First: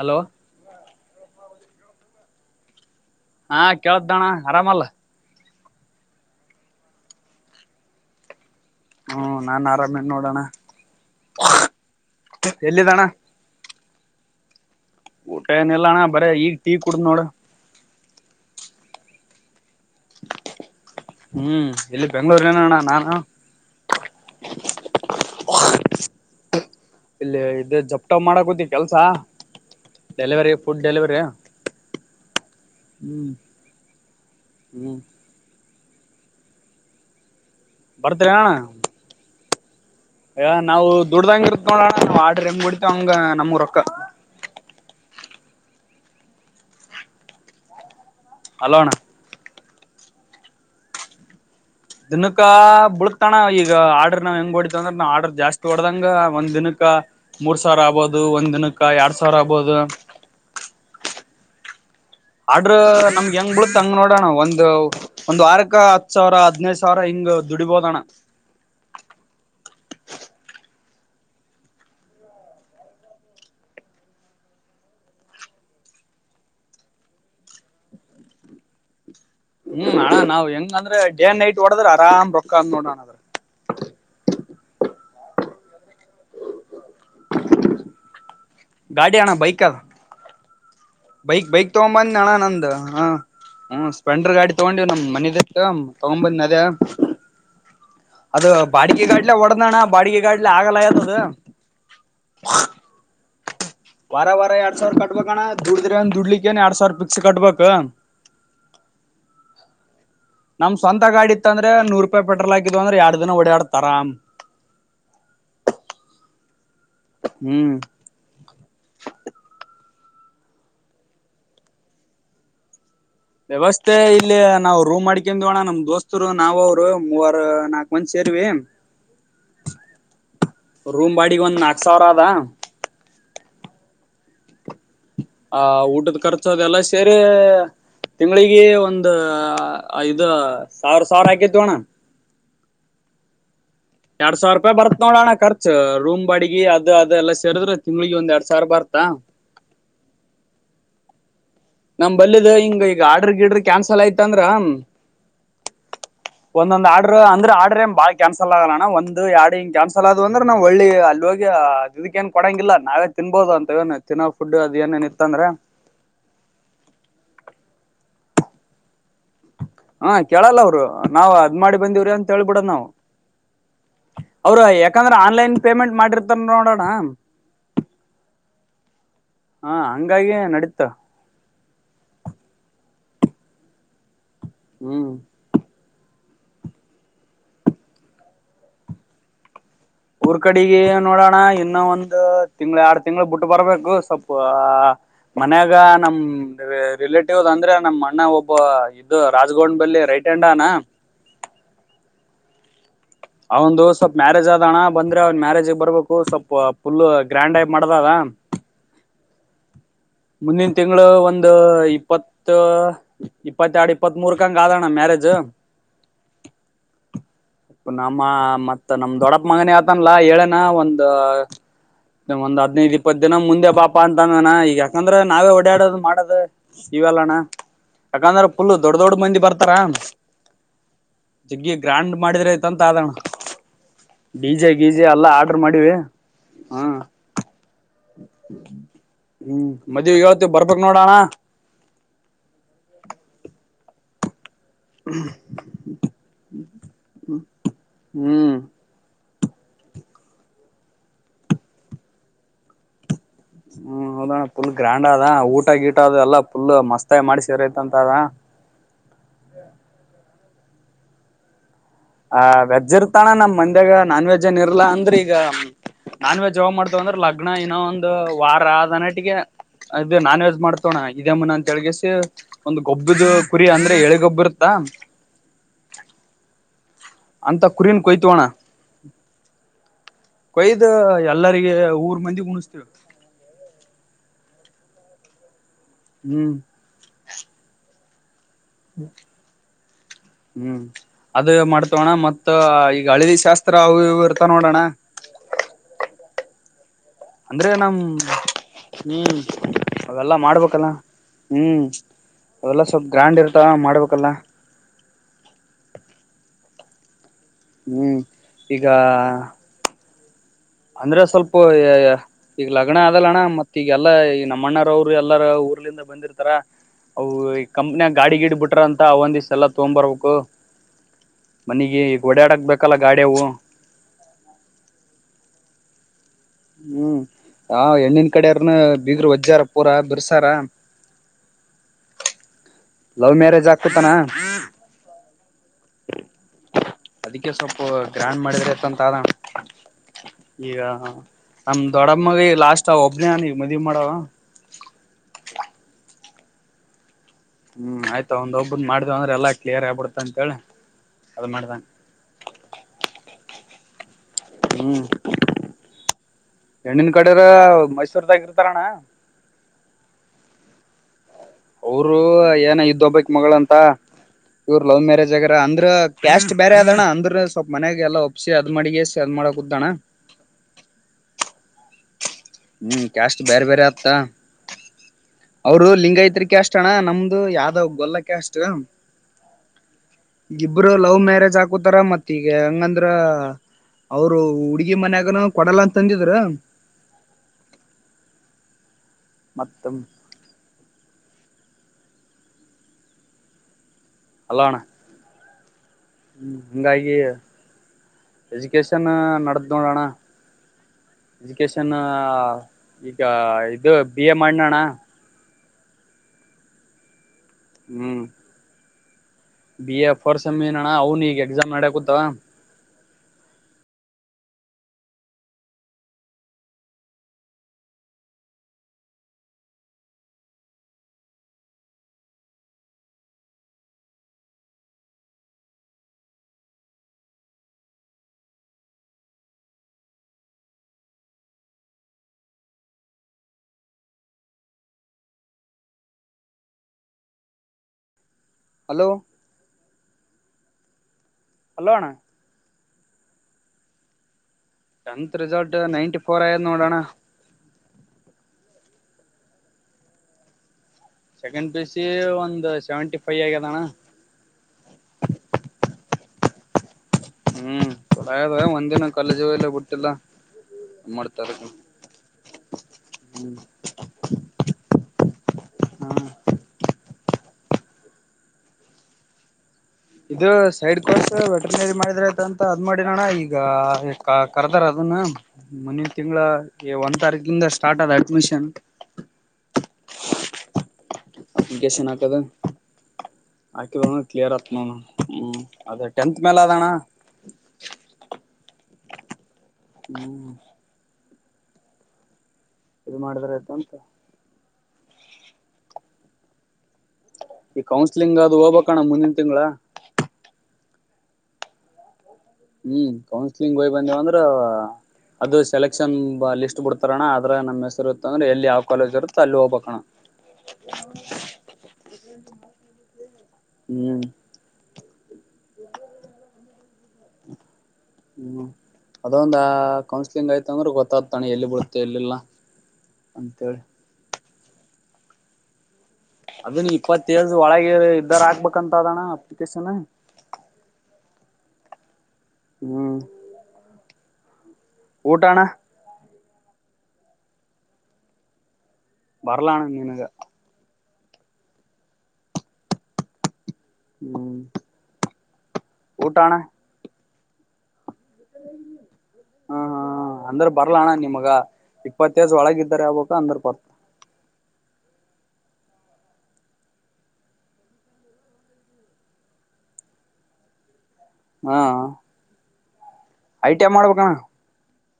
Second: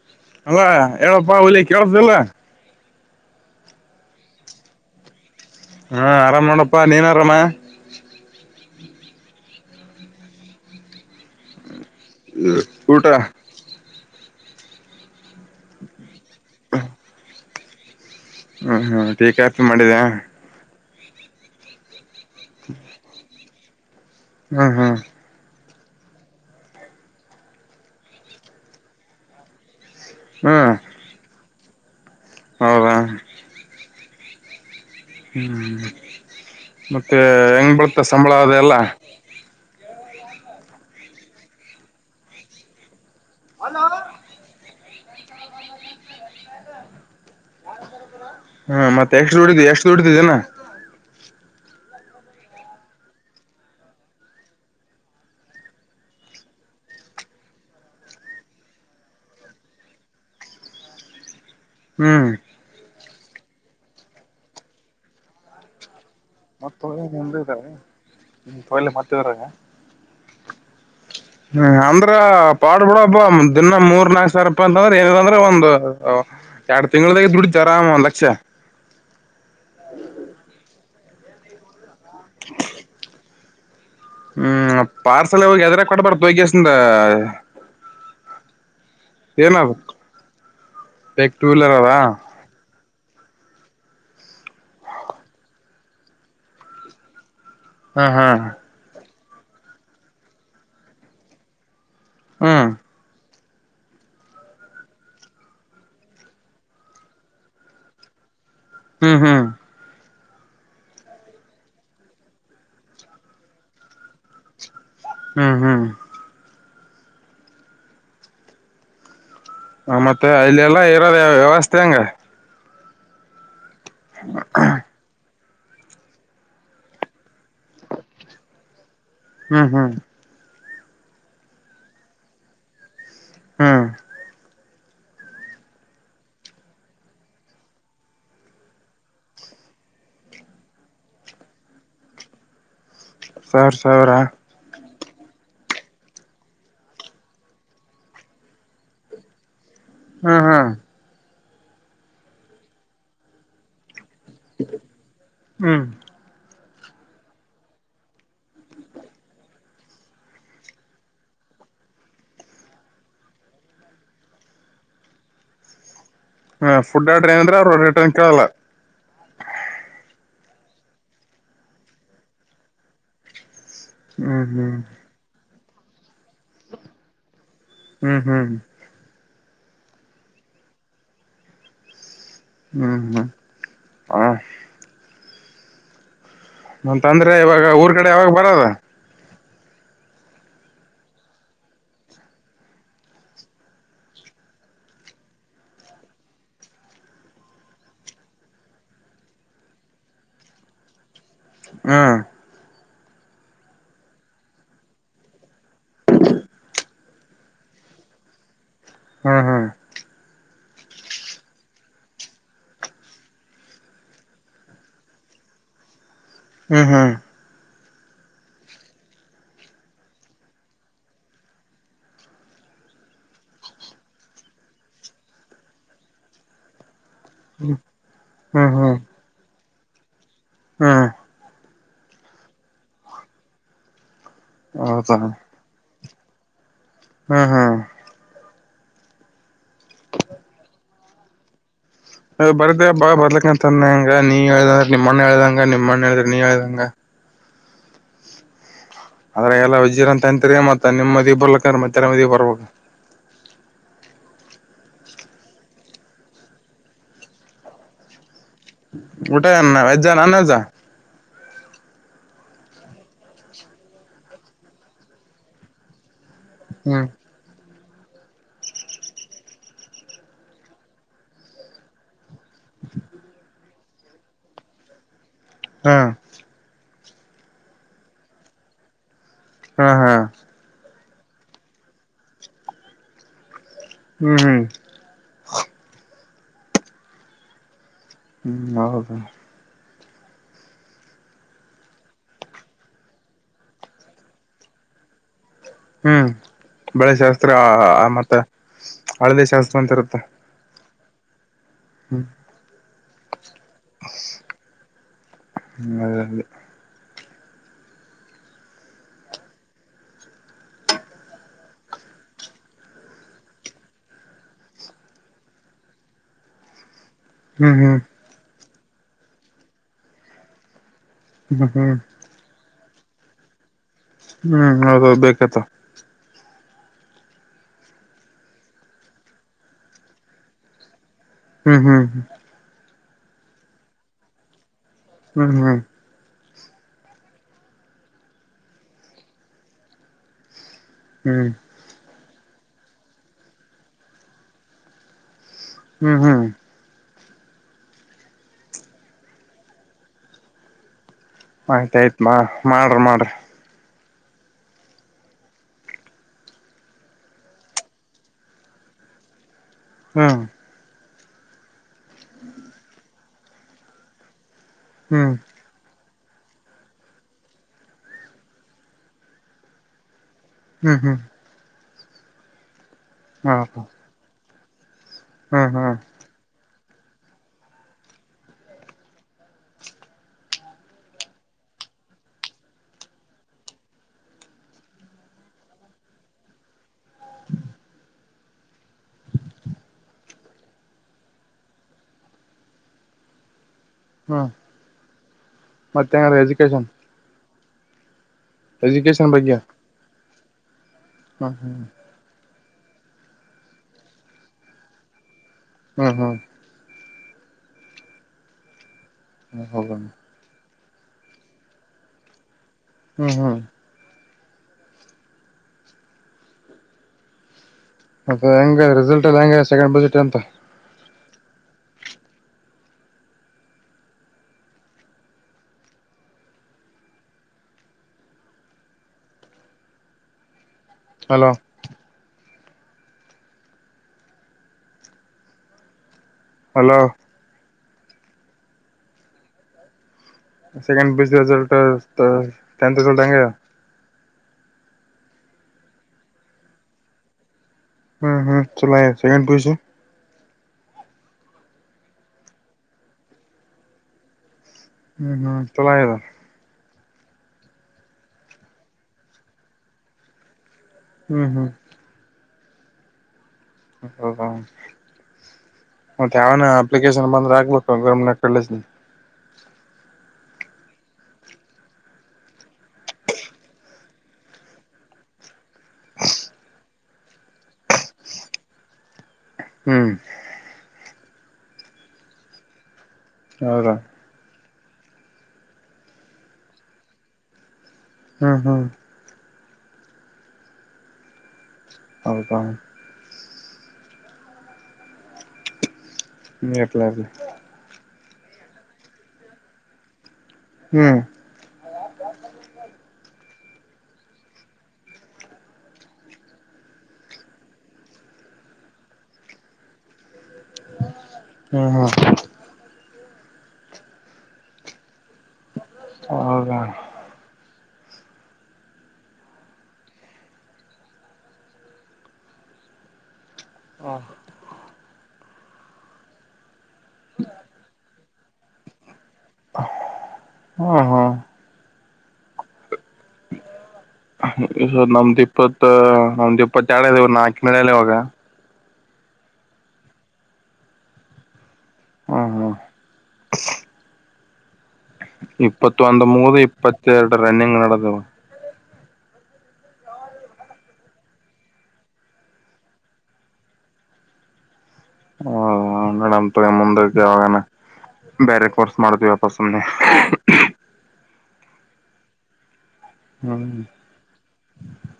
Hello ಅಲ ಹೇಳಪ್ಪಾ ಹಲಿ ಕೇಳತಲ್ಲ ಹಾ ಕೇಳದ್ದಣ ಆರಾಮಲ್ಲ ಹಾ ಆರಾಮ್ ನೋಡಪ್ಪಾ ನೀನ್ ಆರಾಮ ಹ್ಮ ನಾನ್ ಆರಾಮೇನ್ ನೋಡೋಣ ಎಲ್ಲಿದಣ? ಊಟ ಊಟಏನಲ್ಲಣ್ಣ ಬರೇ ಈಗ ಟೀ ಕುಡುದ್ ನೋಡ ಹ್ಮ್ ಹ್ಮ್ ಟೀ ಕಾಫಿ ಮಾಡಿದ ಹ್ಮ್ ಇಲ್ಲಿ ಬೆಂಗ್ಳೂರ್ ಏನಣ್ಣ ನಾನು ಹ್ಮ್ ಹ್ಮ್ ಇಲ್ಲಿ ಇ ಜಪ್್ಟ ಮಾಡಕತಿ ಕೆಲ್ಸ ಡೆಲಿವರಿ ಹ್ಮ್ ಫುಡ್ ಡೆಲಿವರಿ ಹೌದಾ ಹ್ಮ್ ಹ್ಮ್ ಹ್ಮ್ ಮತ್ತೆ ಹೆಂಗ್ ಬಳ್ತ ಬರ್ತ್ರಿ ಸಂಬಳ ಅಣ್ಣ ಅದೆ ಎಲ್ಲ ನಾವು ದುಡ್ದಂಗ ಇರ್ತ್ ನೋಡಣ ಆಡ್ರ ಎಮ ಕುಡಿತಂಗ ನಮಗ ರೊಕ್ಕ ಅಲೋ ಹ್ಮ ಅಣ್ಣ ಮತ್ತೆ ಎಷ್ಟು ದುಡಿದ ಎಷ್ಟು ದುಡಿದಿದ್ದನಾ ದಿನಕ್ಕ ಬಳತಣ ಈಗ ಆರ್ಡ್ರ ನಾವ್ ಹೆಂಗ್ ಹೊಡಿತ ಅಂದ್ರ ನಾ ಆರ್ಡರ್ ಜಾಸ್ತಿ ಹೊಓಡ್ದಂಗ ಒಂದ್ ದಿನಕ್ಕ ಮೂರ್ ಸಾವಿರ ಆಗ್ಬೋದು ಒಂದ್ ದಿನಕ್ಕ ಎರಡ್ ಸಾವಿರ ಆಬೋದು ಹ್ಮ್ ಅಡ್ರ ನಮ್ಗೆ ಹೆಂಗ್ ಬಳುತ್ತತ್ ಹಂಗ್ ನೋಡೋಣ ಒಂದು್ ಒಂದು್ ಅಾರಕ ಹತ್ ಸಾವಿರ ಹದ್ನೈದು ಸಾವಿರ ಹಿಂಗ್ ದುಡಿಬೋದಣ್ಣ ಹ್ಮ ತೊಯಿಲ್ ಮತ್ತ ಇ ಹ್ಮ ಅಂದ್ರ ಪಾಡ್ ಬಿಡಬ್ಬ ದಿನ ಮೂರ್ ನಾಕ ಸಾವರಪ್ಪ ಅಂತ ಅಂದ್ರ ಏನದ ಅಂದ್ರೆ ಒಂದು ಎರಡ್ ತಿಂಳದಾಗ ದುಡ್ಡು ಅರಾಮ ಒಂದ್ ಲಕ್ಷ ಹ್ಮ್ ಅಣ್ಣ ನಾವ್ ಹೆಂಗ ಅಂದ್ರೆ ಡೇಂಡ್ ನೈಟ್ ಓಡದ್ರ ಆರಾಮ್ ರೊಕ್ಕಾ ಅ್ ನೋಡಣ್ರ ಹ್ಮ್ ಪಾರ್ಸಲ್ ಅವವಾಗ ಅದ್ರ ಕೊಡ್ಬಾರ್ದು ವಗ್ಯಸಿಂದ ಗಾಡಿ ಅಣ್ಣ ಬೈಕ್ ಏನದು ಅದ ಟೂ ಬೈಕ್ ಬೈಕ್ ವೀಲರ್ ತಗೊ ಅದಾ ಬಂದ ನಾನ ಅಣ್ಣ ನಂದ ಹಾ ಹ್ಮ ಸ್ಪ್ಲೆಂಡರ್ ಗಾಡಿ ತಗೊಂಡಿವವ್ ನಮ್ ಮನದತ್ ತಗೊ ಬಂದ್ ಅದೇ ಹಾ ಹಾ ಅದು ಬಾಡಿಗೆ ಗಾಡ್ಲೆ ಹೊಡ್ದಣ ಬಾಡಿಗೆ ಗಾಡ್ಲೆ ಆಗಲ್ಲ ಯತದು ಹ್ಮ ವಾರ ವಾರ ಎರಡ್ ಸಾವಿರ ಕಟ್ಬಬೇಕಣ್ಣ ದುಡಿದ್ರೆ ಒಂದ ದುಡ್ಲಿಕ್ಕೇನ್ ಎರಡ್ ಸಾವಿರ ಪಿಕ್ಸ್ ಕಟ್ಬಬೇಕ ಹ್ಮ್ ಹ್ಮ್ ನಮ್ ಸ್ವಂತ ಗಾಡಿ ಇತ್ತ ಅಂದ್ರೆ ನೂರು ರೂಪಾಯಿ ಪೆಟ್ರೋಲ್ ಹಾಕಿದ್ ಅಂದ್ರೆ ಎರಡ್ ದಿನ ಓಡಾಡ್ತಾರಾಮ್ [unintelligible] ಹ್ಮ್ ಹ್ಮ್ ಹ್ಮ್ ಹ ಮತ್ತೆ ಅಲ್ಲಲ್ಲಾ ಇರೋದ ವ್ಯವಸ್ಥೆ ಹಂಗ ವ್ಯವಸ್ಥೆ ಇಲ್ಲಿ ನಾವು ರೂಮ್ ಮಾಡಿ ಣ ನಮ್ ದೋಸ್ತರು ನಾವ ಅವರು ಮೂವರು ನಾಕು ಮಂದಿ ಸೇರ್ವಿ ಹ್ಮ್ ಹ್ಮ್ ರೂಮ್ ಬಾಡಿಗೆ ಒಂದ್ ನಾಕ್ ಸಾವಿರ ಅದಾ ಹಾ ಆ ಊಟದ ಖರ್ಚೋದೆಲ್ಲ ಸೇರಿ ತಿಂಗಳಿಗೆ ಒಂದ ಐದು ಸಾವಿರ ಸಾವಿರ ಆಕೇತ್ ಅಣ್ಣ ಸಾವರ್ ಸಾವಿರ ಎರಡ್ ಸಾವಿರ ರೂಪಾಯಿ ಬರ್ತ್ ನೋಡೋಣ ಖರ್ಚು ರೂಮ್ ಬಾಡಿಗೆ ಅದು ಅದೆಲ್ಲಾ ಸೇರಿದ್ರೆ ತಿಂಗ್ಳಿಗೆ ಒಂದ್ ಎರಡ್ ಸಾವಿರ ಬರ್ತಾ ಹ್ಮ್ ಹ್ಮ್ ನಮ್ ಬಲ್ಲಿದ ಹಿಂಗ ಈಗ ಆರ್ಡ್ರ ಗಿಡ್ರಿ ಕ್ಯಾನ್ಸಲ್ ಆಯ್ತ ಅಂದ್ರ ಹ್ಮ್ ಒಂದೊಂದ್ ಆರ್ಡರ್ ಅಂದ್ರ ಆರ್ಡರ್ ಏನ್ ಬಾಳ ಕ್ಯಾನ್ಸಲ್ ಆಗಲ್ಲಣ್ಣ ಒಂದು ಎರಡು ಹಿಂಗ ಕ್ಯಾನ್ಸಲ್ ಆದ್ ಅಂದ್ರೆ ನಾವ್ ಒಳ್ಳಿ ಅಲ್ಲಿ ಹೋಗಿ ಇದಕ್ಕ ಏನ್ ಕೊಡಂಗಿಲ್ಲ ನಾವೇ ತಿನ್ಬೋದು ಅಂತವಏನು ತಿನ್ನೋ ಫುಡ್ ಅದ ಏನೇನ್ ಇತ್ತ ಅಂದ್ರೆ ಹಾ ಫುಡ್ ಆರ್ಡ್ರ ಏನಂದ್ರೆ ಅವರು ರೇಟ್ ಏನ್ ಕೇಳಲ್ಲ ಹಾ ಕೇಳಲ್ಲ ಅವರು ನಾವ್ ಅದ್ ಮಾಡಿ ಬಂದಿವ್ರಿ ಅಂತ ಹೇಳಿಬಿಡೋದು ನಾವು ಹ್ಮ್ ಅವ್ರ ಹ್ಮ್ ಯಾಕಂದ್ರೆ ಆನ್ಲೈನ್ ಪೇಮೆಂಟ್ ಮಾಡಿರ್ತ ನೋಡಣ್ಣ ಹ್ಮ್ ಹ್ಮ್ ಹಾ ಹಂಗಾಗಿ ನಡೀತ ಹ್ಮ್ ಹ್ಮ್ ಹ ಹ್ಮ್ ಮಂತ ಅಂದ್ರೆ ಇವಾಗ ಊರ್ ಕಡೆ ಯಾವಾಗಬರದು ಊರ್ ಕಡೆಗೆ ನೋಡೋಣ ಇನ್ನು ಒಂದು ತಿಂಗ್ಳ ಎರಡ್ ತಿಂಗಳ ಬಿಟ್ಟು ಬರ್ಬೇಕು ಸ್ವಲ್ಪ ಮನ್ಯಾಗ ನಮ್ ರಿಲೇಟಿವ್ ಅಂದ್ರೆ ನಮ್ ಅಣ್ಣ ಒಬ್ಬ ಇದದು ರಾಜಗೋಡ ಬಲ್ಲಿ ರೈಟ್ ಹ್ಯಾಂಡ್ ಅವ್ನ ಹ್ಮ್ [inaudible] ಅವಂದು ಸ್ವಲ್ಪ್ ಮ್ಯಾರೇಜ್ ಆದದಣ ಬಂದ್ರೆ ಅವ್ನ್ ಮ್ಯಾರೇಜಗ್ ಬರ್ಬೇಕು ಸ್ವಲ್ಪ ಫುಲ್ ಗ್ರ್ಯಾಂಡ್ ಮಾಡದಾವ [inaudible] ಹ್ಮ್ ಹ್ಮ್ ಮುಂದಿನ ತಿಂಗಳು ಒಂದು ಇಪ್ಪತ್ ಇಪ್ಪತ್ತ ಎರಡು ಇಪ್ಪತ್ ಮೂರ್ಕಂಗ ಆದಣ್ಣ ಮ್ಯಾರೇಜ್ ಮ್ಯಾರೇಜ್ ಹ್ಮ್ ಹ್ಮ್ ನಮ್ಮ ಮತ್ ನಮ್ ದೊಡ್ಡಪ್ಪ ಮಗನೆ ಹೇಳ್ತನ ಹೇಳನ ಒಂದ ಒಂದ್ ಹದ್ನೈದು್ ಇಪ್ಪತ್ ದಿನ ಮುಂದೆ ಬಾಪಾ ಅಂತ ಅಂದವನ ಈಗ ಯಾಕಂದ್ರೆ ನಾವೇ ಓಡಾಡದು ಮಾಡೋದು ಇವೆಲ್ಲಣ್ಣ ಯಾಕಂದ್ರ ಹ್ಮ್ ಪುಲ್ ದೊಡ್ಡ ಹ್ಮ್ ದೊಡ್ ಮಂದಿ ಬರ್ತಾರ ಹ್ಮ್ ಹಗ ಗ್ರ್ಯಾಂಡ್ ಮಾಡಿದ್ರ ಐತಂತ ಆದಣ್ಣ ಡಿಜೆ ಗೀಜೆ ಹೌದಾ ಎಲ್ಲ ಆರ್ಡರ್ ಮಾಡಿವಿ ಹಾ ಹ್ಮ್ ಹ್ಮ್ ಹ್ಮ್ ಮದ್ವೆ ಹೇಳ್ತಿವಿ ಬರ್ಬೇಕಕ್ ನೋಡೋಣ ಬರ್ದ ಬರ್ಬೇಕು ಅಂತನ್ ಹಂಗನೀ ನೀ ಹೇಳ್ದ್ರೆ ನಿಮ್ಮ ಅಣ್ಣ ಹೇಳ್ದಂಗ ನಿಮ್ಮ ಅಣ್ಣ ಹೇಳಿದ್ರಿ ನೀವ ಹೇಳ್ದಂಗ ಹ್ಮ್ ಆದದ್ರೆ ಎಲ್ಲ ವಿಜೀರ ಅಂತ ಅಂತರಿ ಮತ್ತ ನಿಮ್ಮ ಮದಿಗ್ ಬರ್ಲಕ ಮತ್ತೆರ ಮದಿ ಬರ್ಬೇಕು ಹ್ಮ್ ಹೌದಣ್ಣ ಫುಲ್ ಗ್ರ್ಯಾಂಡ್ ಅದ ಊಟ ಗೀಟ ಅದ ಎಲ್ಲಾ ಫುಲ್ ಮಸ್ತಾಗಿ ಮಾಡಿ ಅಂತಾದ ಊಟ ಏನ್ ವೆಜ್ ಆ ನೋನ್ ವೆಜ್ ಆ ಆ ವೆಜ್ ಇರ್ತಾನ ನಮ್ ಮಂದ್ಯಾಗ ನಾನ್ ವೆಜ್ ಏನ ಇರ್ಲಾ ಅಂದ್ರ ಈಗ ನಾನ್ ವೆಜ್ ಯಾವಾಗ ಮಾಡ್ತವ ಹ್ಮ್ ಅಂದ್ರೆ ಲಗ್ನ ಇನ್ನೋ ಒಂದು ವಾರ ಅದನಟ್ಟಿಗೆ ಅದು ನಾನ್ ವೆಜ್ ಮಾಡ್ತೋಣ ಇದೇ ಮುನ ಅಂತಳ್ಗಿಸಿ ಒಂದ್ ಗೊಬ್ಬ್ದ ಕುರಿ ಅಂದ್ರೆ ಎಳಿಗೊಬ್ಬ ಇರತ್ತಾ [unintelligible] ಹಾ ಅಂತ ಕುರಿನ್ ಕೊಯ್ತವಣ ಹ್ಮ ಹಾ ಎಲ್ಲಗ ಊರ್ ಮಂದಿ ಉಣಸ್ತೇವಿ ಹ್ಮ್ ಹ್ಮ್ ಹ್ಮ್ ಹ್ಮ ಹೌದು [inaudible] ಹ್ಮ್ ಅದು ಮಾಡ್ತವಣ್ಣ ಮತ್ತ ಈಗ ಹಳದಿ ಶಾಸ್ತ್ರ ಅವು ಇವು ಇರ್ತವ್ ನೋಡೋಣ [unintelligible] ಹ್ಮ್ ಬಾಳೆಶಾಸ್ತ್ರ ಅಂದ್ರೆ ನಮ್ ಮತ್ತ ಹ್ಮ್ ಹಳದಿ ಶಾಸ್ತ್ರ ಅಂತ ಇರುತ್ತೆ ಅವೆಲ್ಲಾ ಮಾಡ್ಬೇಕಲ್ಲ ಹ್ಮ್ ಅವಲ್ಲ ಸ್ವಲ್ಪ ಗ್ರಾಂಡ್ ಇರ್ [unintelligible] ಹ ಅದೇ ಹ್ಮ್ ಈಗ ಅಂದ್ರೆ ಸ್ವಲ್ಪ ಈಗ ಲಗ್ನ ಅದಲ್ಲಣ್ಣ ಮತ್ ಈಗಲ್ಲಾ ಈ ನಮ್ಮಣ್ಣರವರು ಎಲ್ಲಾರ ಊರ್ಲಿಂದ ಬಂದಿರ್ತಾರ ಅವು ಈ ಹ್ಮ್ ಕಂಪ್ನಿಯಾಗ ಹ್ಮ್ ಗಾಡಿ ಗಿಡಿ ಬಿಟ್ರ ಅಂತ ಅವು ಒಂದ ಸಲ ಎಲ್ಲ ತೊಗ್ ಬರ್ಬೇಕು ಹ್ಮ್ ಮನೆಗೆ ಓಡಡಕ್ ಬೇಕಲ್ಲ ಗಾಡಿವು ಹ್ಮ್ ಹೌದ ಬೇಕತ್ತ ಹ್ಮ್ ಹ ಹೆಣ್ಣನ್ ಕಡಾರ್ನು ಬಿೀಗರು ವಜ್ಜಾರ ಪೂರ ಬಿರ್ಸಾರ ಹ್ಮ್ ಹ್ಮ್ ಹ್ಮ ಲವ್ ಮ್ಯಾರೇಜ್ ಆಗುತ್ತೆ ಅಣ್ಣ ಹ್ಮ್ ಹ್ಮ್ ಅದಕ್ಕೆ ಸ್ವಲ್ಪ ಗ್ರ್ಯಾಂಡ್ ಮಾಡಿದ್ರತ ಅಂತ ಆದ ಅಣ್ಣ ಈಗ ಹ್ಮ್ ನಮ ದೊಡ್ಡಮ್ಮಗ ಲಾಸ್ ಒಬ್ನೇಾನಗ ಮದ್ವಿ ಮಾಡವ ಹ್ಮ ಹ್ಮ್ ಹ್ಮ್ ಆಯ್ತಾ ಅವುಒಬ್ಬ ಮಾಡ್ದವ ಅಂದ್ರೆ ಎಲ್ಲಾ ಕ್ಲಿಯರ್ ಆಗ್ಬಿಡತ ಅಂತೇಳಿ ಅದ್ ಮಾಡ್ದನ್ ಮಾತಾಡೇಮ ಮಾಡ್ರಿ ಮಾಡ್ರಿ ಹ್ಮ್ ಹೆಣ್ಣನ್ ಕಡರ ಮೈಸೂರ್ದಾಗಿರ್ತಾರಣ್ಣ ಹ್ಮ ಅವರು ಏನ ಇದ್ದೊಬ್ಬಕ್ ಮಗಳ ಅಂತ ಇವ್ರು ಲವ್ ಮ್ಯಾರೇಜ್ ಹ್ಮ್ ಆಗ್ಯಾರ ಅಂದ್ರ ಕಾಸ್ಟ್ ಬೇರೆ ಅದ ಅಣ್ಣ ಅಂದ್ರೆ ಸ್ವಲ್ಪ್ ಮನ್ಯಾಗೆಲ್ಲ ಒಪ್ಸ ಆಡುಮಾದಕೆಸೆ ಮ ಅದ್ ಮಾಡಕೂುದ್ದಣ ಹ್ಮ್ ಹ್ಮ್ ಹ್ಮ್ ಕ್ಯಾಸ್ಟ್ ಬೇರೆ ಬೇರೆ ಆಗ್ತಾ ಹ್ಮ್ ಹ್ಮ್ ಅವರು ಹ್ಮ್ ಲಿಂಗಾಯತ್ರಿಕ ಕಾಸ್ಟ್ ಅಣ್ಣ ನಮ್ದು ಯಾವ್ದಾವ ಗೊಲ್ಲಕ್ಕೆ ಕಾಸ್ಟ್ ಇಬ್ರು ಲವ್ ಮ್ಯಾರೇಜ್ ಹಾಕೂತಾರ ಮತ್ತ ಈಗ ಹಂಗಂದ್ರ ಅವರು ಹುಡ್ಗಿ ಮನ್ಯಾಗನ ಕೊಡಲ್ಲ ಅಂತ ಅಂದಿದ್ರ ಮತ್ತ ಹೆಲೋ ಅಣ್ಣ ಮತ್ತೆ ಹೆಂಗ್ರ ಎಜುಕೇೇಶನ್ ಎಜ್ಯುಕೇಷನ್ ಬಗ್ಗೆ ನರುತ ನೋಡು ಅಣ್ಣ ಹ್ಮ್ ಹ್ಮ್ ಎಜುಕೇಶನ್ ಈಗ ಇದು ಬಿ ಎ ಮಾಡನ ಅಣ್ಣ ಹ್ಮ ಹ್ಮ್ ಹ್ಮ್ ಹ ಹೌದ ಬಿ ಎ ಫೋರ್ಟ್ ಸೇಮ್ ಎನ್ ಅಣ್ಣ ಅವನು ಈಗ ಎಕ್ಸಾಮ್ ನಡ್ಯಕೂತ್ವ ಹ್ಮ್ ಹ್ಮ್ ಮತ್ತೆ ಹೆಂಗ ರಿಸಲ್ಟ್ ಎಲ್ಲ ಹೆಂಗ ಸೆಕೆಂಡ್ ಬಜೆಟ್ ಅಂತ hello hello hello second PUC result hello ಅಣ್ಣ ಮತ ಟೆಂಟ್ ರಿಸಲ್ಟ್ ಇಂಗ ಅದ ಟೆಂತ್ ರಿಸಲ್ಟ್ ನೈನ್ಟಿ ಫೋರ್ ಆಯ ನೋಡೂ ಅಣ್ಣ ಹ್ಮ್ ಹ್ಮ್ ಚಲ ಆಯ್ತು ಸೆಕೆಂಡ್ ಪಿಯುಸಿ ಸೆಕೆಂಡ್ ಪಿಯುಸಿ ಒಂದು್ ಸೆವೆಂಟಿ ಫೈವ್ ಆಗ್ಯದ ಅಣ್ಣ ಹ್ಮ್ ಹ್ಮ್ ಚೆಲುಹಾಗಿದೆ ಹ್ಮ್ ಒಂದಿನ ಕಾಲೇಜಲ್ಲ ಬಿಟ್ಟಿಲ್ಲ ಹ್ಮ್ ಮಾಡ್ತಾರ ಹ್ಮ್ ಹ್ಮ್ [unintelligible] ಹ್ಮ್ ಮತ್ತೆ ಯಾವನ ಅಪ್ಲಿಕೇಶನ್ ಬಂದ್ರ ಆಗ್ಬೇಕ ಗೌರ್ಮೆಂ ಕಾಲೇಜ್ ಇದು ಸೈಡ್ ಕೋಸ ವೆಟ್ರನರಿ ಮಾಡಿದ್ರಐತ ಅಂತ ಅದ್ ಮಾಡಡೋಣ್ಣ ಈಗ ಕರ್ದಾರದು ಮುನಿ ತಿಂಗಳ ಒಂದ್ ತಾರೀಕಿಂದ ಸ್ಟಾರ್ಟ್ ಆದದ ಅಡ್ಮಿಷನ್ ಹ್ಮ್ ಅಪ್ಲಿಕೇಶನ್ ಹಾಕದು ಹೌದಾ ಹಾಕಿದೋ ಕ್ಲಿಯರ್ ಆ ಹ್ಮ ಹ್ಮ ಅದೇ ಟೆಂತ್ ಮೇಲೆ ಅದಣ. ಹ್ಮ್ ಹ್ಮ್ ಹ್ಮ್ ಹೌದ ಇದು ಮಾಡಿದ್ರ ಆಯ್ತು ಅಂತ. ಮೇಕ್ಲಾರ್ತಿ. ಇತ್ಲಿಂಗ ಅದು ಹೋಗಬೇಕಣ್ಣ ಮುಂದಿನ ತಿಂಗಳ. ಹ್ಮ್ ಹಿಂಗ್ ಹೋಯ್ ಬಂದೇವ ಅಂದ್ರ. ಅದು ಸೆಲೆಕ್ಷನ್ ಲಿಸ್ಟ್ ಬಿಡ್ತಾರಣ್ಣ ಆದ್ರ ನಮ್ಮ್ ಹೆಸರು ಇತ್ತ ಅಂದ್ರೆ ಎಲ್ಲಿ ಯಾವ್ ಕಾಲೇಜ್ ಇರುತ್ತೆ ಅಲ್ಲಿ ಹೋಗ್ಬೇಕಣ್ಣ. ಹ್ಮ ಹ್ಮು. ಹ್ಮ್ ಹೌದಾ ಹ್ಮ್ ಅದೊಂದ ಕೌನ್ಸ್ಲಿಂಗ್ ಆಯ್ತು ಅಂದ್ರೆ ಗೊತ್ತಾಗ್ತಾನೆ ಎಲ್ಲಿ ಬಿಡುತ್ತೆ ಎಲ್ಲಿಲ್ಲಾ. ಅಂತ ಹೇಳ. ಅಹ ಅದನ್ ಇಪ್ಪತ್ತೇಳು ಒಳಗೆ ಇದ್ದಾರ ಆಗ್ಬೇಕಂತ ಅದಣ್ಣ ಅಪ್ಲಿಕೇಶನ್. ಹ್ಮ ಹ್ಮ. ಹ್ಮ [unintelligible] ನಮ್ದ್ ಇಪ್ಪತ್ತ ನಮ್ದ್ ಇಪ್ಪತ್ತ ಎರಡನೇದು ಇವ ಆಕ್ಕನಲ್ಲೆ ಇವಾಗ. ಬರಲಾಣ ನಿನಗೆ. ಹ್ಮ್ ಹ್ಮ್ ಹ್ಮ್ ಇಪ್ಪತ್ತ ಒಂದು ಊಟ ಅಣ್ಣ ಮೂಗುದ ಇಪ್ಪತ್ತೆರಡು ರನ್ನಿಂಗ್ ನಡೆದವು. ಹಾ ಹಾ ಹ ಅಂದ್ರ ಬರ್ಲಣ್ಣ ನಿಮಗ ಇಪ್ಪತ್ತಸ್ ಒಳಗ ಇದ್ದಾರೆ ಯಗಬೇಕ ಅಂದ್ರ ಬರ್ತ ಹ [unintelligible] ಮುಂದಕ್ಕೆ ಯವಾಗಾನ. ಬೇರೆ ಕೋರ್ಸ್ ಮಾಡ್ತೀವಪ್ಪ ಸುಮ್ನೆ. ಹಾ ಹಾ. I hmm T I ಮಾಡ್ಬೇಕಣ.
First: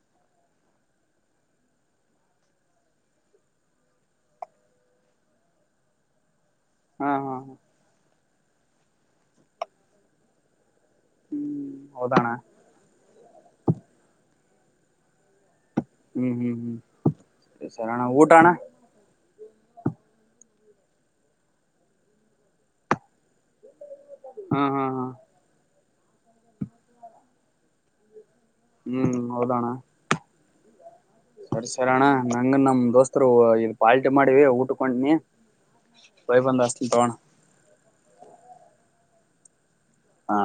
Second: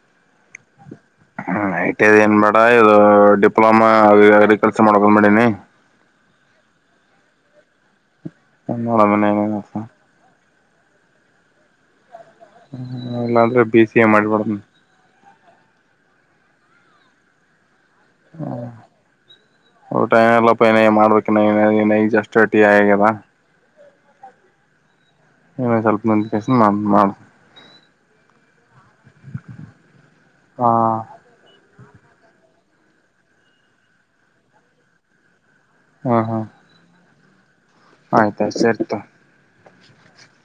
[unintelligible] Hmm I T I ಏನ್ ಬೇಡ ಇದು ಡಿಪ್ಲೊಮಾ ಅಗ್ರಿಕಲ್ಚರ್ ಮಾಡಕಂದ್ ಮಾಡಿನಿ. ಹಾ ಹಾ [unintelligible] ಹ್ಮ್ ಹೌದಣ ಹ ಇಲ್ಲಾಂದ್ರೆ ಬಿ ಸಿ ಎ ಮಾಡ್ಬಿಡಮ. ಹ್ಮ್ ಹ್ಮ್ ಹ್ಮ್ ಸರಿಣ ಊಟಣ್ಣ. ಊಟಏಲ್ಲಪ್ಪ ಏನ ಮಾಡ್ಬೇಕ ಈಗಷ್ಟೇ ಈಗಷ್ಟೇ ಜಸ್ಟ್ ಟಿ ಆಗ್ಯದ. ಹ್ಮ ಹಾ ಹಾ ಇನ್ನೊಂದ್ ಸ್ವಲ್ಪ ಮಂದ ಕೆಸ ನಾನ್ ಮಾಡು. ಹ್ಮ್ ಹೌದಣ್ಣ. ಹಾ ಸರಿ ಸರ ಅಣ್ಣ ನಂಗ ನಮ್ ದೋಸ್ತರು ಇ ಪಾಲ್ಟಿ ಮಾಡಿವ ಊಟಕ್ ಹೋಂಟನಿ. ಬೈ ಬಂದ್ ಹಚ್ತೀನಿ ತಗೊಣ. ಆಯ್ತಾ ಸರಿತೊ. ಹಾ